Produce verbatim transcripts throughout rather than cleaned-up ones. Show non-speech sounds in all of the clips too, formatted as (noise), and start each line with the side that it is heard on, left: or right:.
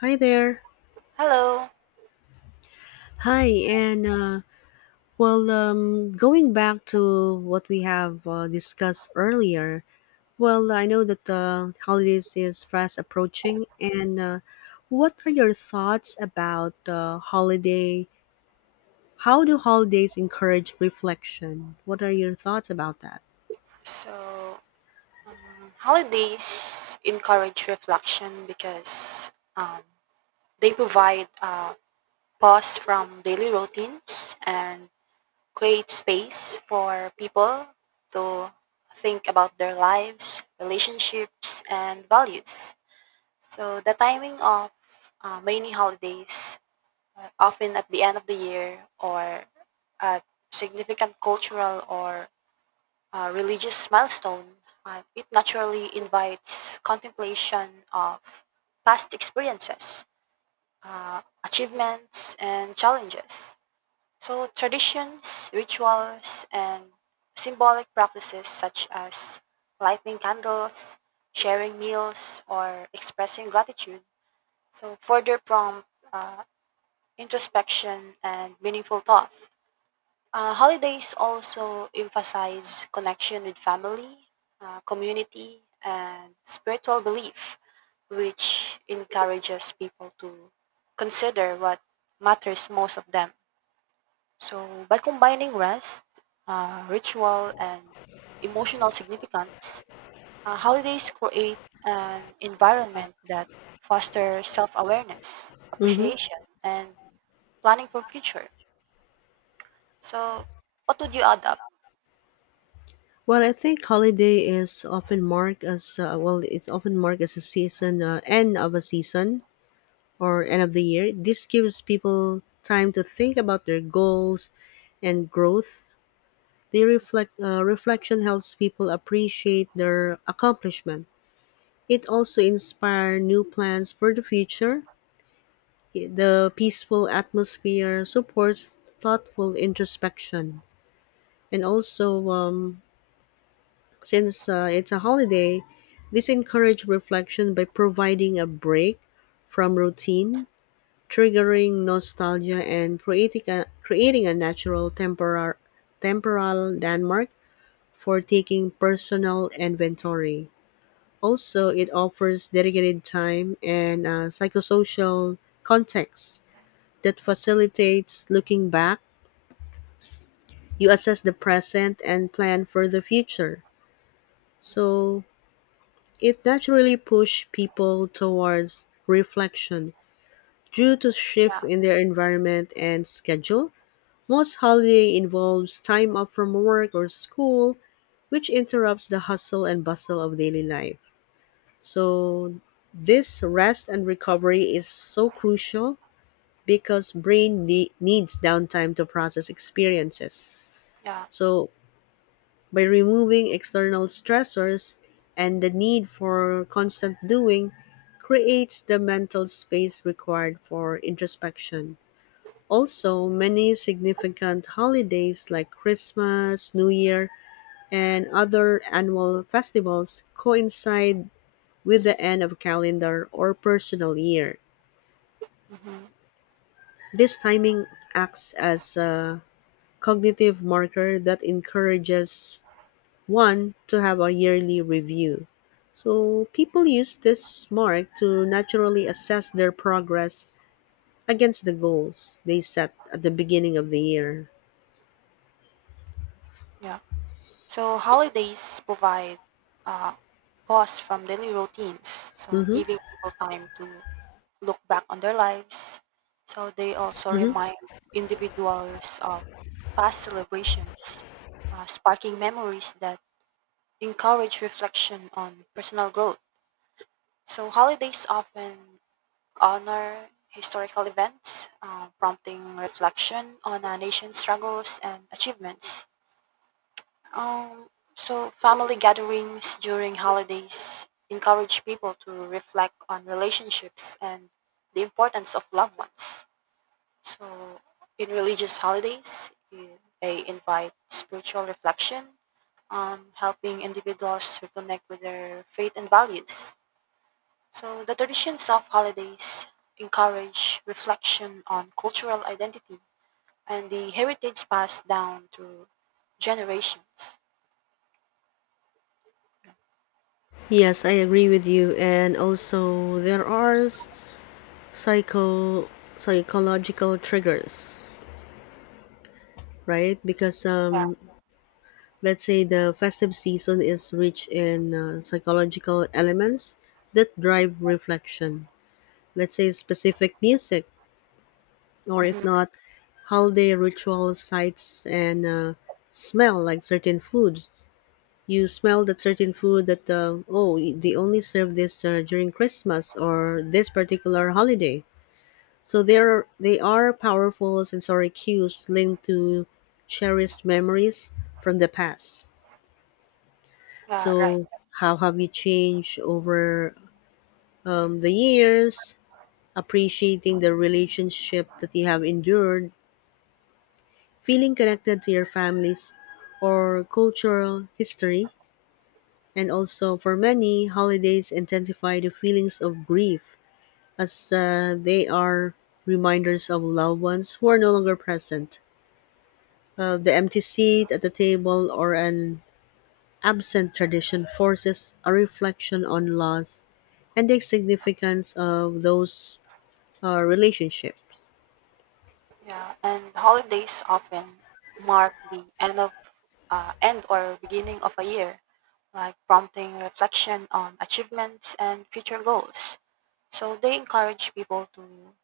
left: Hi there.
right: Hello.
left: Hi, and uh, well, um, going back to what we have uh, discussed earlier, well, I know that uh, holidays is fast approaching, and uh, what are your thoughts about uh, holiday? How do holidays encourage reflection? What are your thoughts about that?
right: So, um, Holidays encourage reflection because um, they provide a pause from daily routines and create space for people to think about their lives, relationships, and values. So the timing of uh, many holidays, uh, often at the end of the year or at significant cultural or uh, religious milestone. Uh, it naturally invites contemplation of past experiences, uh, achievements, and challenges. So traditions, rituals, and symbolic practices such as lighting candles, sharing meals, or expressing gratitude. So further prompt uh, introspection and meaningful thought. Uh, holidays also emphasize connection with family, uh, community, and spiritual belief, which encourages people to consider what matters most of them. So, by combining rest, uh, ritual, and emotional significance, uh, holidays create an environment that fosters self awareness,
left: Mm-hmm.
right: appreciation, and planning for future. So, what would you add up?
left: Well, I think holiday is often marked as uh, well. It's often marked as a season, uh, end of a season, or end of the year, this gives people time to think about their goals and growth. The reflect uh, reflection helps people appreciate their accomplishment. It also inspires new plans for the future. The peaceful atmosphere supports thoughtful introspection, and also um, since uh, it's a holiday, this encourages reflection by providing a break from routine triggering nostalgia and creating a, creating a natural temporal, temporal landmark for taking personal inventory. Also, it offers dedicated time and a psychosocial context that facilitates looking back. You assess the present and plan for the future.
right: Mhm.
left: So, it naturally pushes people towards reflection due to shift in their environment and schedule. Most holiday involves time off from work or school, which interrupts the hustle and bustle of daily life. So this rest and recovery is so crucial because brain ne- needs downtime to process experiences.
right: Yeah.
left: So by removing external stressors and the need for constant doing creates the mental space required for introspection. Also, many significant holidays like Christmas, New Year, and other annual festivals coincide with the end of calendar or personal year.
right: Hmm.
left: This timing acts as a cognitive marker that encourages one to have a yearly review. So, people use this mark to naturally assess their progress against the goals they set at the beginning of the year.
right: Yeah. So holidays provide uh, pause from daily routines, so
left: Hmm.
right: giving people time to look back on their lives. So they also remind individuals of past celebrations, uh, sparking memories that encourage reflection on personal growth. So holidays often honor historical events, uh, prompting reflection on a nation's struggles and achievements. Um, so family gatherings during holidays encourage people to reflect on relationships and the importance of loved ones. So in religious holidays, eh, they invite spiritual reflection, um, helping individuals reconnect with their faith and values. So the traditions of holidays encourage reflection on cultural identity and the heritage passed down through generations.
left: Yes, I agree with you. And also, there are s- psycho psychological triggers, right? Because
right: Yeah.
left: um, let's say the festive season is rich in uh, psychological elements that drive reflection. Let's say specific music, or if
right: Mhm.
left: not, holiday ritual sights and uh, smell like certain foods. You smell that certain food that uh, oh, they only serve this uh, during Christmas or this particular holiday. So there they are powerful sensory cues linked to cherished memories from the past.
right: Yeah, right.
left: So how have you changed over um, the years? Appreciating the relationship that you have endured, feeling connected to your families or cultural history, and also for many holidays intensify the feelings of grief as uh, they are reminders of loved ones who are no longer present. Uh, the empty seat at the table or an absent tradition forces a reflection on loss and the significance of those uh, relationships.
right: Yeah, and holidays often mark the end of uh, end or beginning of a year, like prompting reflection on achievements and future goals. So they encourage people to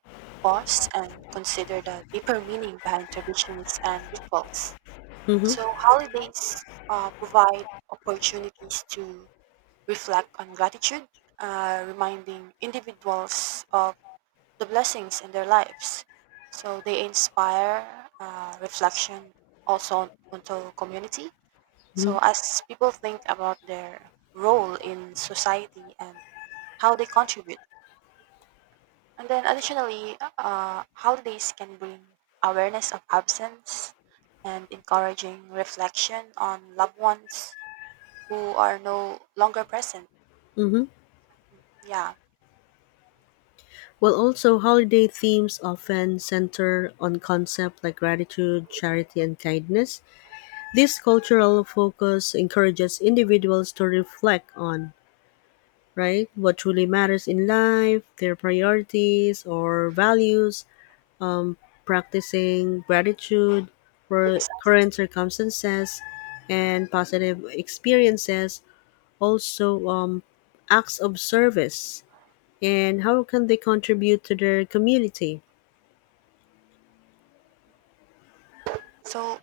right: pause and consider the deeper meaning behind traditions and rituals.
left: Mm-hmm,
right: So holidays uh, provide opportunities to reflect on gratitude, uh, reminding individuals of the blessings in their lives. So they inspire uh, reflection also onto community.
left: mm-hmm,
right: So as people think about their role in society and how they contribute, and then additionally, uh, holidays can bring awareness of absence and encouraging reflection on loved ones who are no longer present.
left: mm-hmm.
right: Yeah,
left: Well, also, holiday themes often center on concepts like gratitude, charity, and kindness. This cultural focus encourages individuals to reflect on, right, what truly matters in life, their priorities or values, practicing gratitude
right: yeah,
left: for
right: precisely.
left: current circumstances and positive experiences, also um, acts of service and how can they contribute to their community.
right: So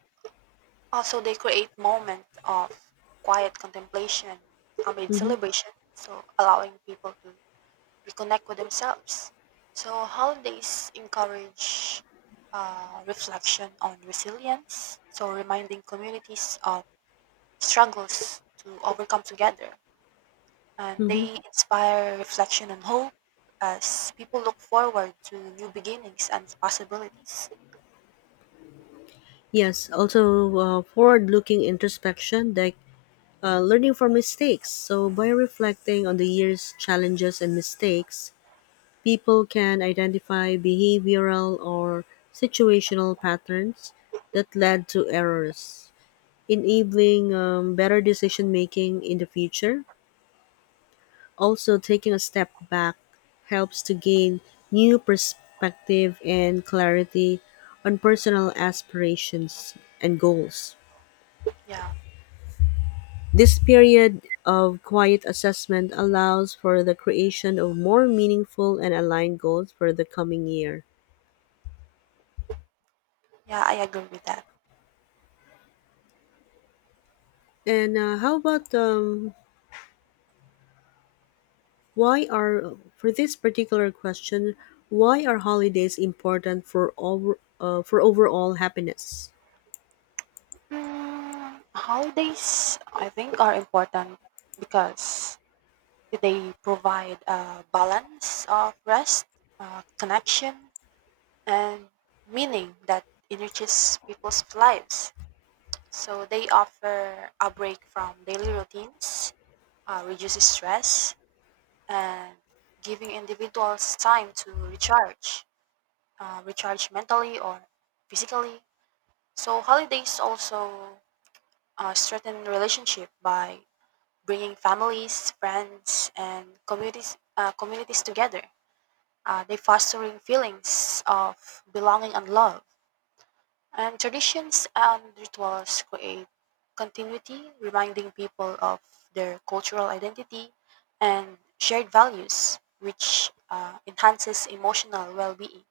right: also, they create moment of quiet contemplation amid
left: Hmm.
right: celebration, so allowing people to reconnect with themselves. So holidays encourage uh, reflection on resilience, so reminding communities of struggles to overcome together. And
left: Hmm.
right: they inspire reflection and hope as people look forward to new beginnings and possibilities.
left: Yes, also uh, forward looking introspection like uh, learning from mistakes, so by reflecting on the year's challenges and mistakes, people can identify behavioral or situational patterns that led to errors, enabling um, better decision making in the future. Also, taking a step back helps to gain new perspective and clarity on personal aspirations and goals.
right: Yeah,
left: This period of quiet assessment allows for the creation of more meaningful and aligned goals for the coming year.
right: yeah, I agree with that.
left: And uh, how about um, why are for this particular question, why are holidays important for over uh, for overall happiness?
right: Mm, holidays, I think, are important because they provide a balance of rest, uh, connection, and meaning that enriches people's lives. So they offer a break from daily routines, uh, reduces stress, and giving individuals time to recharge, uh, recharge mentally or physically. So holidays also uh, strengthen relationship by bringing families, friends, and communities, uh, communities together. Uh, they fostering feelings of belonging and love. And traditions and rituals create continuity, reminding people of their cultural identity and shared values, which uh, enhances emotional well-being.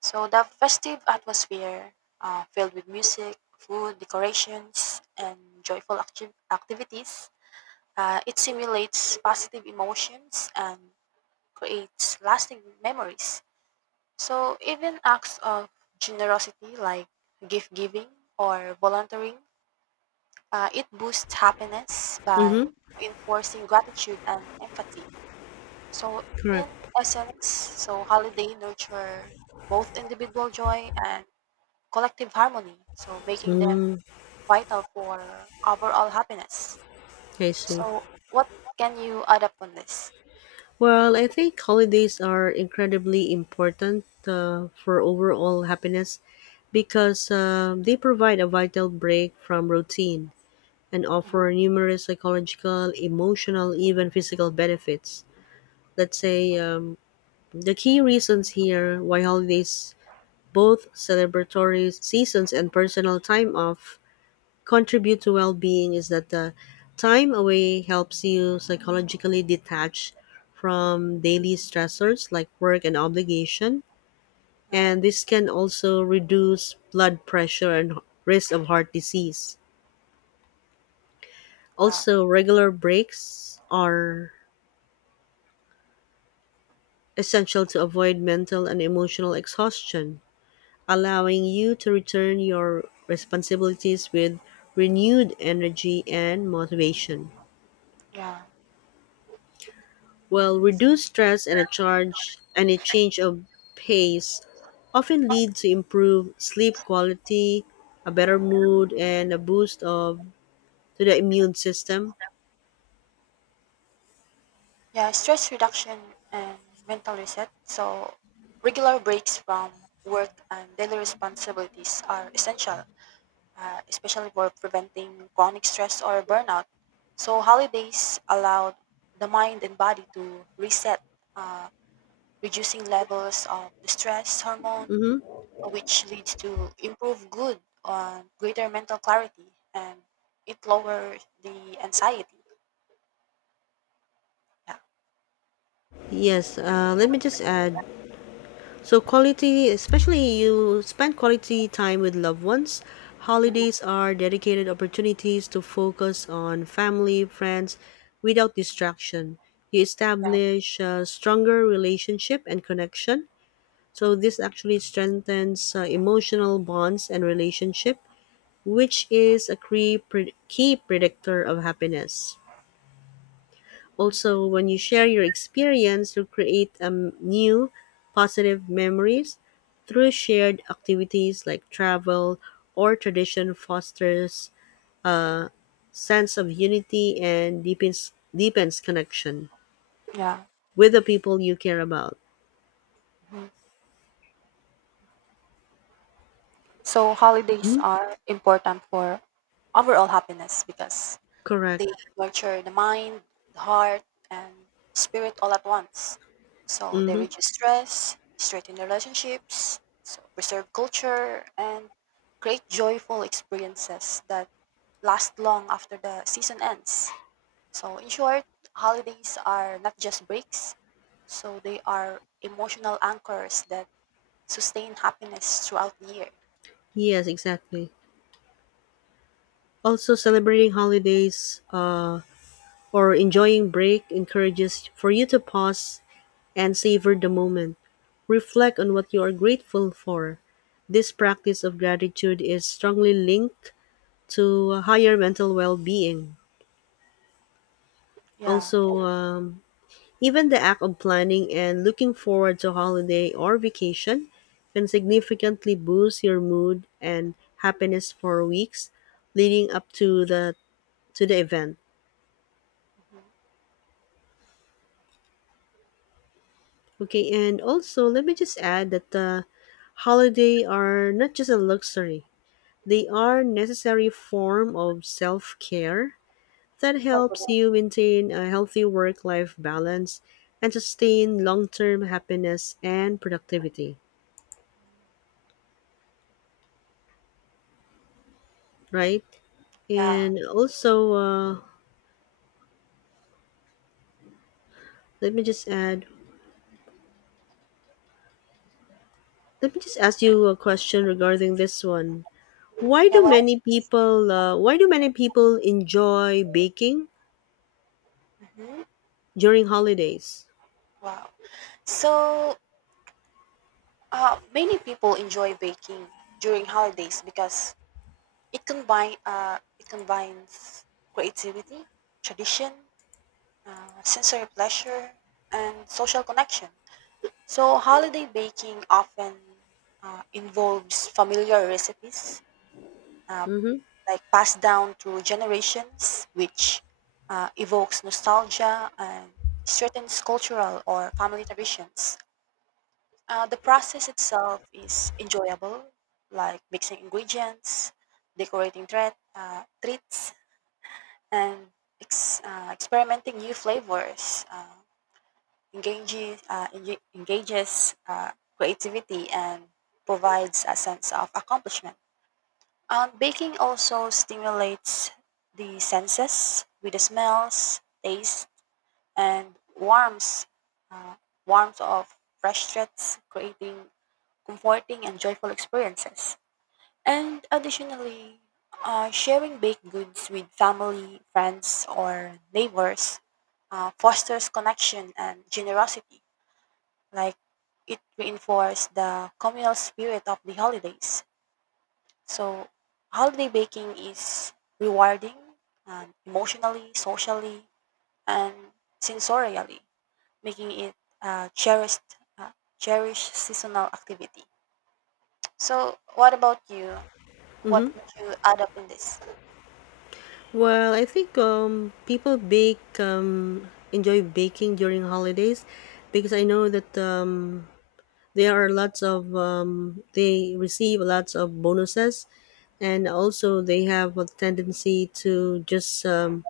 right: So the festive atmosphere, uh, filled with music, food, decorations, and joyful acti- activities, uh, it simulates positive emotions and creates lasting memories. So, even acts of generosity like gift giving or volunteering, uh, it boosts happiness by
left: Mm-hmm.
right: enforcing gratitude and empathy. So, in
left: Correct.
right: essence, so holiday nurture both individual joy and collective harmony, so making them
left: Mm.
right: vital for overall happiness.
left: I see.
right: So, what can you add up on this?
left: Well, I think holidays are incredibly important uh, for overall happiness because um they provide a vital break from routine and
right: Mhm.
left: offer numerous psychological, emotional, even physical benefits. Let's say um, The key reasons here why holidays, both celebratory seasons and personal time off, contribute to well being is that the time away helps you psychologically detach
right: Mhm.
left: from daily stressors like work and obligation.
right: Right.
left: And this can also reduce blood pressure and risk of heart disease.
right: Yeah.
left: Also, regular breaks are essential to avoid mental and emotional exhaustion, allowing you to return your responsibilities with renewed energy and motivation.
right: Yeah.
left: Well, reduced stress and a charge and a change of pace often lead to improved sleep quality, a better mood, and a boost of to the immune system.
right: Yeah. Stress reduction and mental reset. So regular breaks from work and daily responsibilities are essential, uh, especially for preventing chronic stress or burnout. So holidays allow the mind and body to reset, uh, reducing levels of the stress hormone, which leads to improved good on greater mental clarity and it lowers the anxiety. Yeah.
left: Yes, uh, let me just add. So quality, especially you spend quality time with loved ones.
right: Mhm.
left: Holidays are dedicated opportunities to focus on family, friends, without distraction. You
right: Yeah.
left: establish a stronger relationship and connection. So this actually strengthens uh, emotional bonds and relationship, which is a key, pre- key predictor of happiness. Also, when you share your experience, you'll create um, new positive memories through shared activities like travel or tradition fosters sense of unity and deepens deepens connection
right: Yeah.
left: with the people you care about.
right: Mhm. So holidays
left: Mhm.
right: are important for overall happiness because
left: Correct.
right: they nurture the mind, the heart, and spirit all at once. So they
left: Mm-hmm.
right: reduce stress, strengthen relationships, so preserve culture, and create joyful experiences that last long after the season ends. So in short, holidays are not just breaks, so they are emotional anchors that sustain happiness throughout the year.
left: Yes, exactly. Also, celebrating holidays uh, or enjoying break encourages for you to pause and savor the moment. Reflect on what you are grateful for. This practice of gratitude is strongly linked to higher mental well being.
right: Yeah.
left: Also, um, even the act of planning and looking forward to holiday or vacation can significantly boost your mood and happiness for weeks leading up to the to the event.
right: Mhm.
left: Okay, and also let me just add that the holiday are not just a luxury. They are necessary form of self-care that
right: What
left: helps
right: wa
left: you maintain a healthy work-life balance and sustain long-term happiness and productivity, right?
right: Yeah.
left: And also, uh, let me just add, let me just ask you a question regarding this one. Why
right: Yeah,
left: do
right: what
left: many people, uh, why do many people enjoy baking
right: mhm,
left: during holidays?
right: wow. So, uh, many people enjoy baking during holidays because it combine uh, it combines creativity, tradition, uh, sensory pleasure, and social connection. So holiday baking often uh, involves familiar recipes, uh,
left: Mm-hmm.
right: like passed down through generations, which uh, evokes nostalgia and certain cultural or family traditions. Uh, the process itself is enjoyable, like mixing ingredients, decorating thread, uh, treats, and ex- uh, experimenting new flavors. Uh, engages uh, enga- engages uh, creativity and provides a sense of accomplishment. Um, baking also stimulates the senses with the smells, taste, and warmth, uh, warmth of fresh treats, creating comforting and joyful experiences. And additionally, uh, sharing baked goods with family, friends, or neighbors uh, fosters connection and generosity. Like it reinforces the communal spirit of the holidays. So holiday baking is rewarding um, emotionally, socially, and sensorially, making it a cherished, uh, cherished seasonal activity. So, what about you? What would you add up in this?
left: Well, I think um, people bake um, enjoy baking during holidays because I know that um, there are lots of um, they receive lots of bonuses, and also they have a tendency to just um,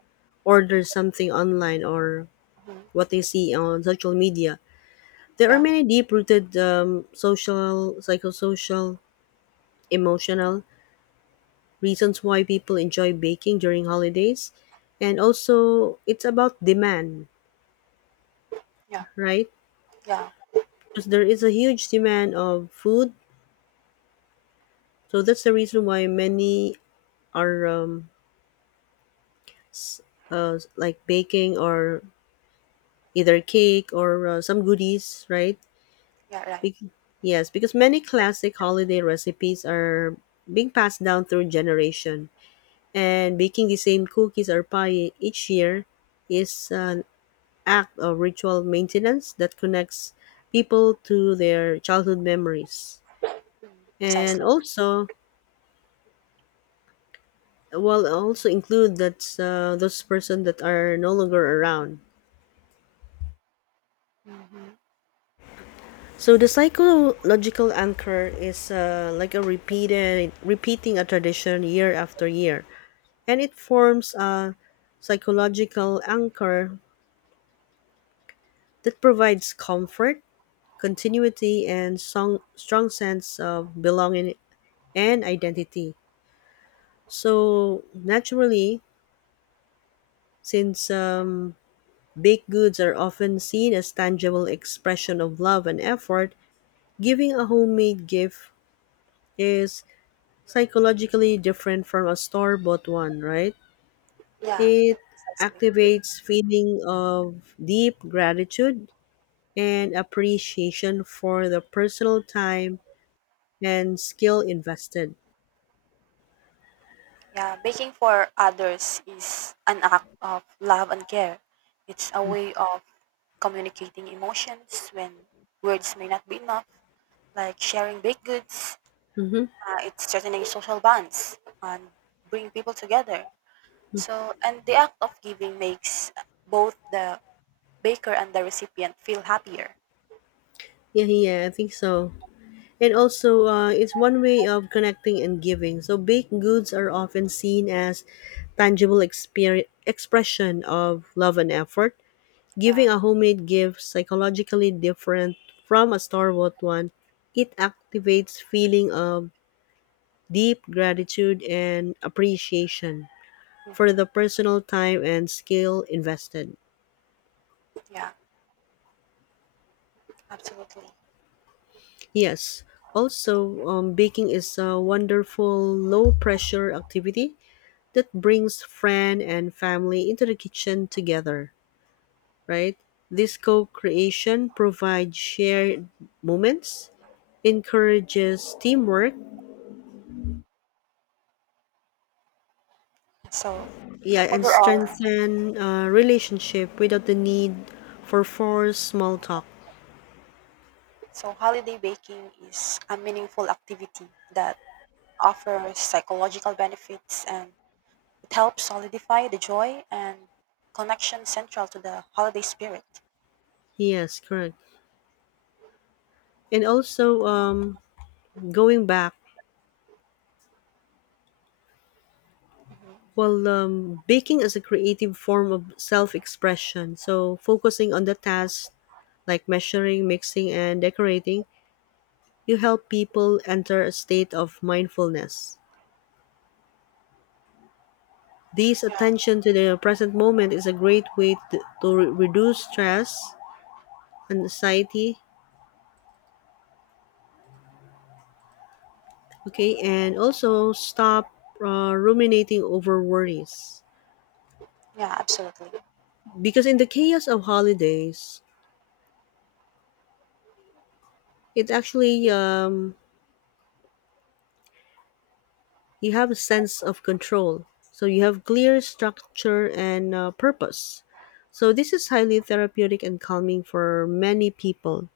left: order something online or
right: Mhm.
left: what they see on social media. There are
right: Yeah,
left: many deep-rooted um, social, psychosocial, emotional reasons why people enjoy baking during holidays, and also it's about demand,
right: yeah.
left: right?
right: Yeah,
left: Because there is a huge demand of food, so that's the reason why many are um, s- uh, like baking or either cake or uh, some goodies, right?
right: yeah, right.
left: Bec- yes, because many classic holiday recipes are being passed down through generation, and baking the same cookies or pie each year is uh, act of ritual maintenance that connects people to their childhood memories.
right: Mm.
left: And
right: Precisely.
left: also, well, also include that uh, those person that are no longer around.
right: Mhm.
left: So the psychological anchor is uh, like a repeated repeating a tradition year after year, and it forms a psychological anchor that provides comfort, continuity, and song, strong sense of belonging and identity. So, naturally, since um, baked goods are often seen as tangible expression of love and effort, giving a homemade gift is psychologically different from a store-bought one, right?
right: Yeah,
left: It
right: precisely.
left: activates feeling of deep gratitude and appreciation for the personal time and skill invested.
right: Yeah, baking for others is an act of love and care. It's a way of communicating emotions when words may not be enough, like sharing baked goods.
left: Mm-hmm.
right: Uh, it's strengthening social bonds and bring people together. So, and the act of giving makes both the baker and the recipient feel happier.
left: Yeah, yeah, I think so. And also, uh, it's one way of connecting and giving. So, baked goods are often seen as tangible exper- expression of love and effort.
right: Yeah.
left: Giving a homemade gift psychologically different from a store-bought one, it activates feeling of deep gratitude and appreciation for
right: Mhm.
left: the personal time and skill invested.
right: Yeah, absolutely.
left: Yes. Also, um, baking is a wonderful low pressure activity that brings friend and family into the kitchen together, right? This co-creation provides shared moments, encourages teamwork,
right: So
left: yeah, and
right: overall,
left: strengthen uh, relationship without the need for forced small talk.
right: so holiday baking is a meaningful activity that offers psychological benefits and it helps solidify the joy and connection central to the holiday spirit.
left: Yes, correct. And also, um, going back,
right: Hmm.
left: well, um, baking is a creative form of self expression. So, focusing on the tasks like measuring, mixing, and decorating, you help people enter a state of mindfulness. This
right: Yeah,
left: attention to the present moment is a great way to, to re- reduce stress and anxiety, okay, and also stop uh, ruminating over worries.
right: yeah, absolutely.
left: Because in the chaos of holidays, it actually um, you have a sense of control. So you have clear structure and uh, purpose. So this is highly therapeutic and calming for many people.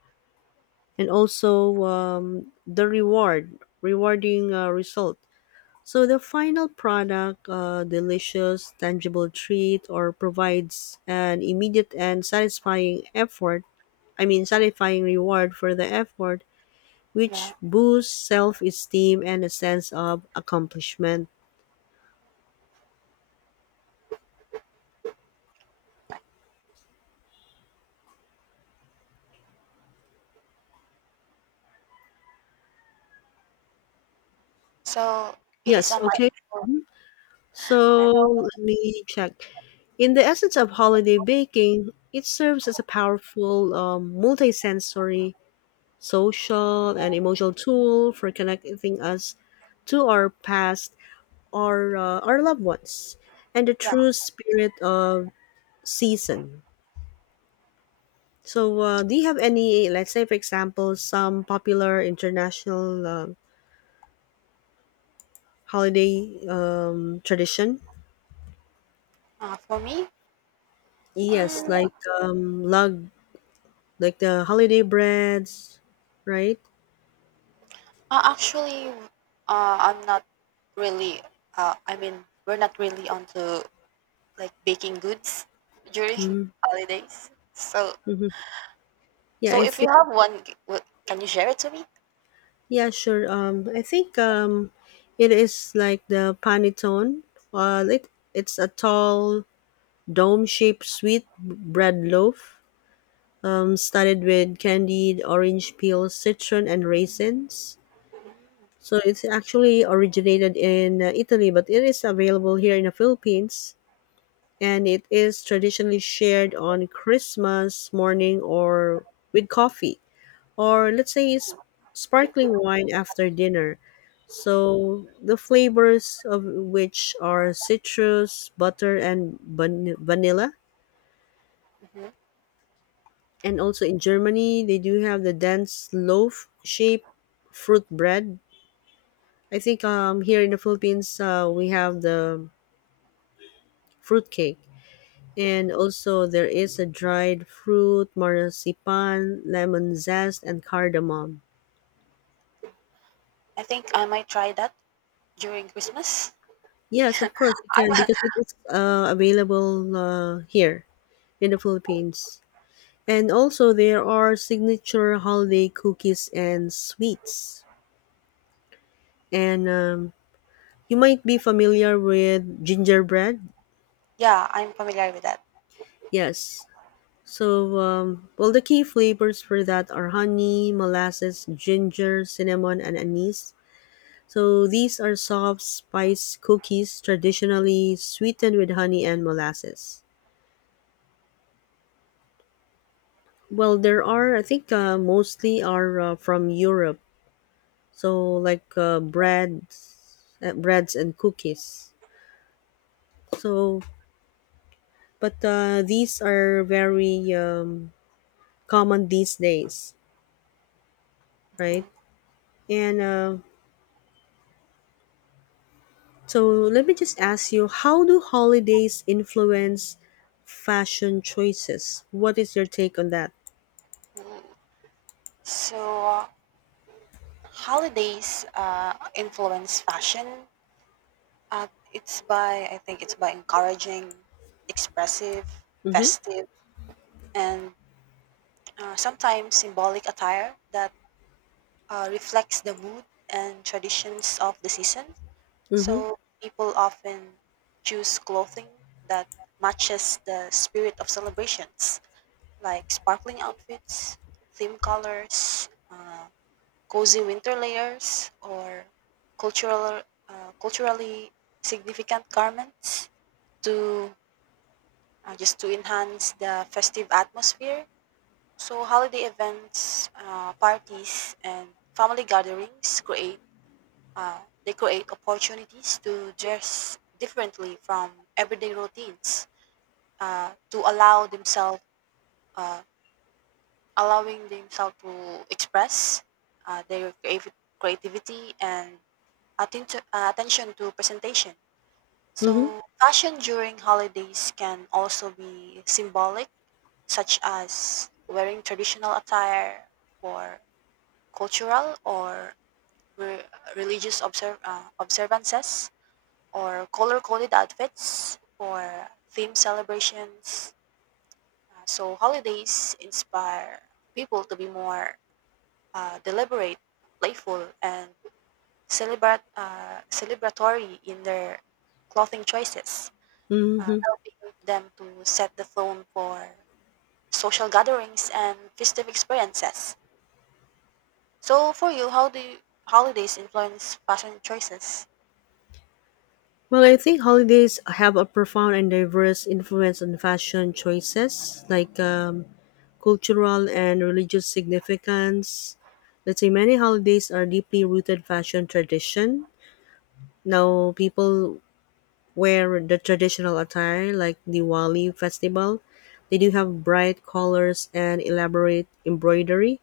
left: And also um, the reward, rewarding uh, result. So the final product, uh, delicious, tangible treat, or provides an immediate and satisfying effort. I mean, satisfying reward for the effort, which
right: Yeah.
left: boosts self-esteem and a sense of accomplishment.
right: So it is a
left: Yes. Okay.
right: mindful.
left: So
right: Right.
left: let me check. In the essence of holiday baking, it serves as a powerful um, multi social and emotional tool for connecting us to our past or uh, our loved ones and the
right: Yeah.
left: true spirit of season. So uh, do you have any, let's say for example, some popular international uh, holiday um, tradition,
right: Uh, for me,
left: yes,
right: um,
left: like um, lug like the holiday breads, right?
right: uh, actually, uh, I'm not really. Uh, I mean, we're not really onto like baking goods during (laughs) holidays. So
left: hmm yeah
right: so
left: i
right: if you have one, g- w- can you share it to me?
left: Yeah, sure. Um, I think um, it is like the panettone. Uh, it, it's a tall, dome-shaped sweet bread loaf, um, studded with candied orange peel, citron, and raisins. So it's actually originated in uh, Italy, but it is available here in the Philippines, and it is traditionally shared on Christmas morning or with coffee, or let's say s- sparkling wine after dinner. So the flavors of which are citrus, butter, and van- vanilla.
right: Hmm.
left: And also in Germany, they do have the dense loaf shaped fruit bread. I think um, here in the Philippines, uh, we have the fruit cake. And also, there is a dried fruit, marzipan, lemon zest, and cardamom.
right: I think I might try that during Christmas.
left: Yes,
right: (laughs)
left: of course, you can
right: I'm,
left: because it is uh, available uh, here in the Philippines. And also there are signature holiday cookies and sweets. And um, you might be familiar with gingerbread.
right: yeah, I'm familiar with that.
left: Yes. So, um, well, the key flavors for that are honey, molasses, ginger, cinnamon, and anise. So these are soft spice cookies, traditionally sweetened with honey and molasses. Well, there are, I think, uh, mostly are uh, from Europe. So like uh, breads uh, breads and cookies, so but uh, these are very um, common these days,
right: Mhm.
left: right? And uh, so let me just ask you, how do holidays influence fashion choices? What is your take on that?
right: Mm. So uh, holidays uh, influence fashion. Uh, it's by I think it's by encouraging expressive,
left: Mm-hmm,
right: festive, and uh, sometimes symbolic attire that uh, reflects the mood and traditions of the season.
left: mm-hmm,
right: So people often choose clothing that matches the spirit of celebrations, like sparkling outfits, theme colors, uh, cozy winter layers, or cultural uh, culturally significant garments to uh, just to enhance the festive atmosphere. So holiday events, uh, parties, and family gatherings create Uh, they create opportunities to dress differently from everyday routines uh, to allow themselves uh, allowing themselves to express uh, their creav- creativity and atten- uh, attention to presentation.
left: mm-hmm,
right: So fashion during holidays can also be symbolic such as wearing traditional attire for cultural or re- religious observ- uh, observances or color coded outfits for theme celebrations. Uh, so, holidays inspire people to be more uh, deliberate, playful, and celebrat- uh, celebratory in their clothing choices, uh,
left: mm-hmm.
right: helping them to set the tone for social gatherings and festive experiences. So, for you, how do you, holidays influence fashion choices?
left: Well, I think holidays have a profound and diverse influence on fashion choices. Like um, cultural and religious significance. Let's say many holidays are deeply rooted fashion tradition. Now people wear the traditional attire like Diwali festival. They do have bright colors and elaborate embroidery.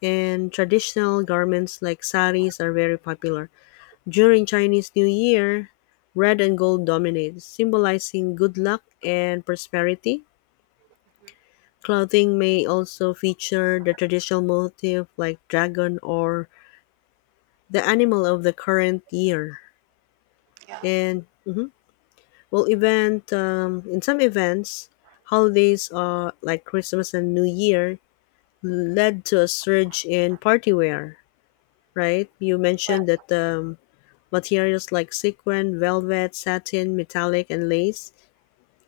left: And traditional garments like saris are very popular. During Chinese New Year, red and gold dominates, symbolizing good luck and prosperity.
right: Hmm.
left: Clothing may also feature the traditional motif like dragon or the animal of the current year.
right: Yeah.
left: And mhm. Well, event um, in some events, holidays uh, like Christmas and New Year led to a surge in party wear. Right? You
right: Right.
left: mentioned that um, materials like sequin, velvet, satin, metallic, and lace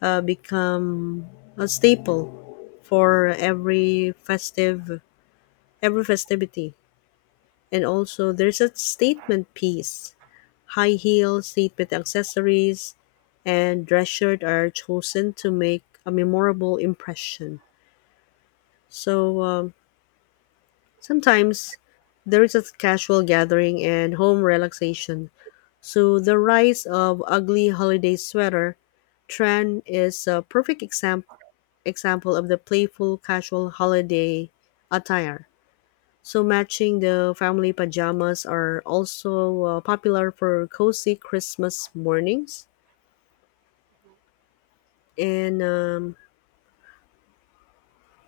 left: uh, become a staple for every festive every festivity. And also, there's a statement piece. High heels, statement accessories, and dress shirt are chosen to make a memorable impression. So um, sometimes there is a casual gathering and home relaxation. So the rise of ugly holiday sweater trend is a perfect exam- example of the playful casual holiday attire. So matching the family pajamas are also uh, popular for cozy Christmas mornings,
right: Mhm.
left: and um,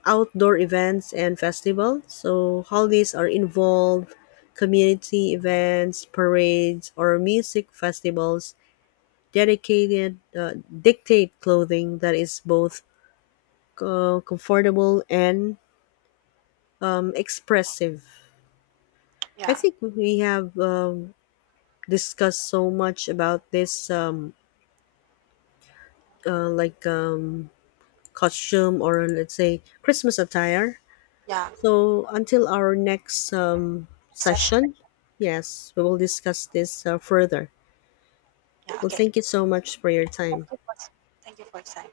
left: outdoor events and festivals. So holidays are involved community events, parades, or music festivals dedicated uh, dictate clothing that is both uh, comfortable and um, expressive. I
right: Yeah.
left: think we have um, discussed so much about this um, uh, like um, costume or let's say Christmas attire.
right: Yeah.
left: So until our next um,
right: Session.
left: session, yes, we will discuss this uh, further.
right: Yeah.
left: Well,
right: Okay.
left: thank you so much for your
right: Thank
left: time.
right: you for, thank you for your time.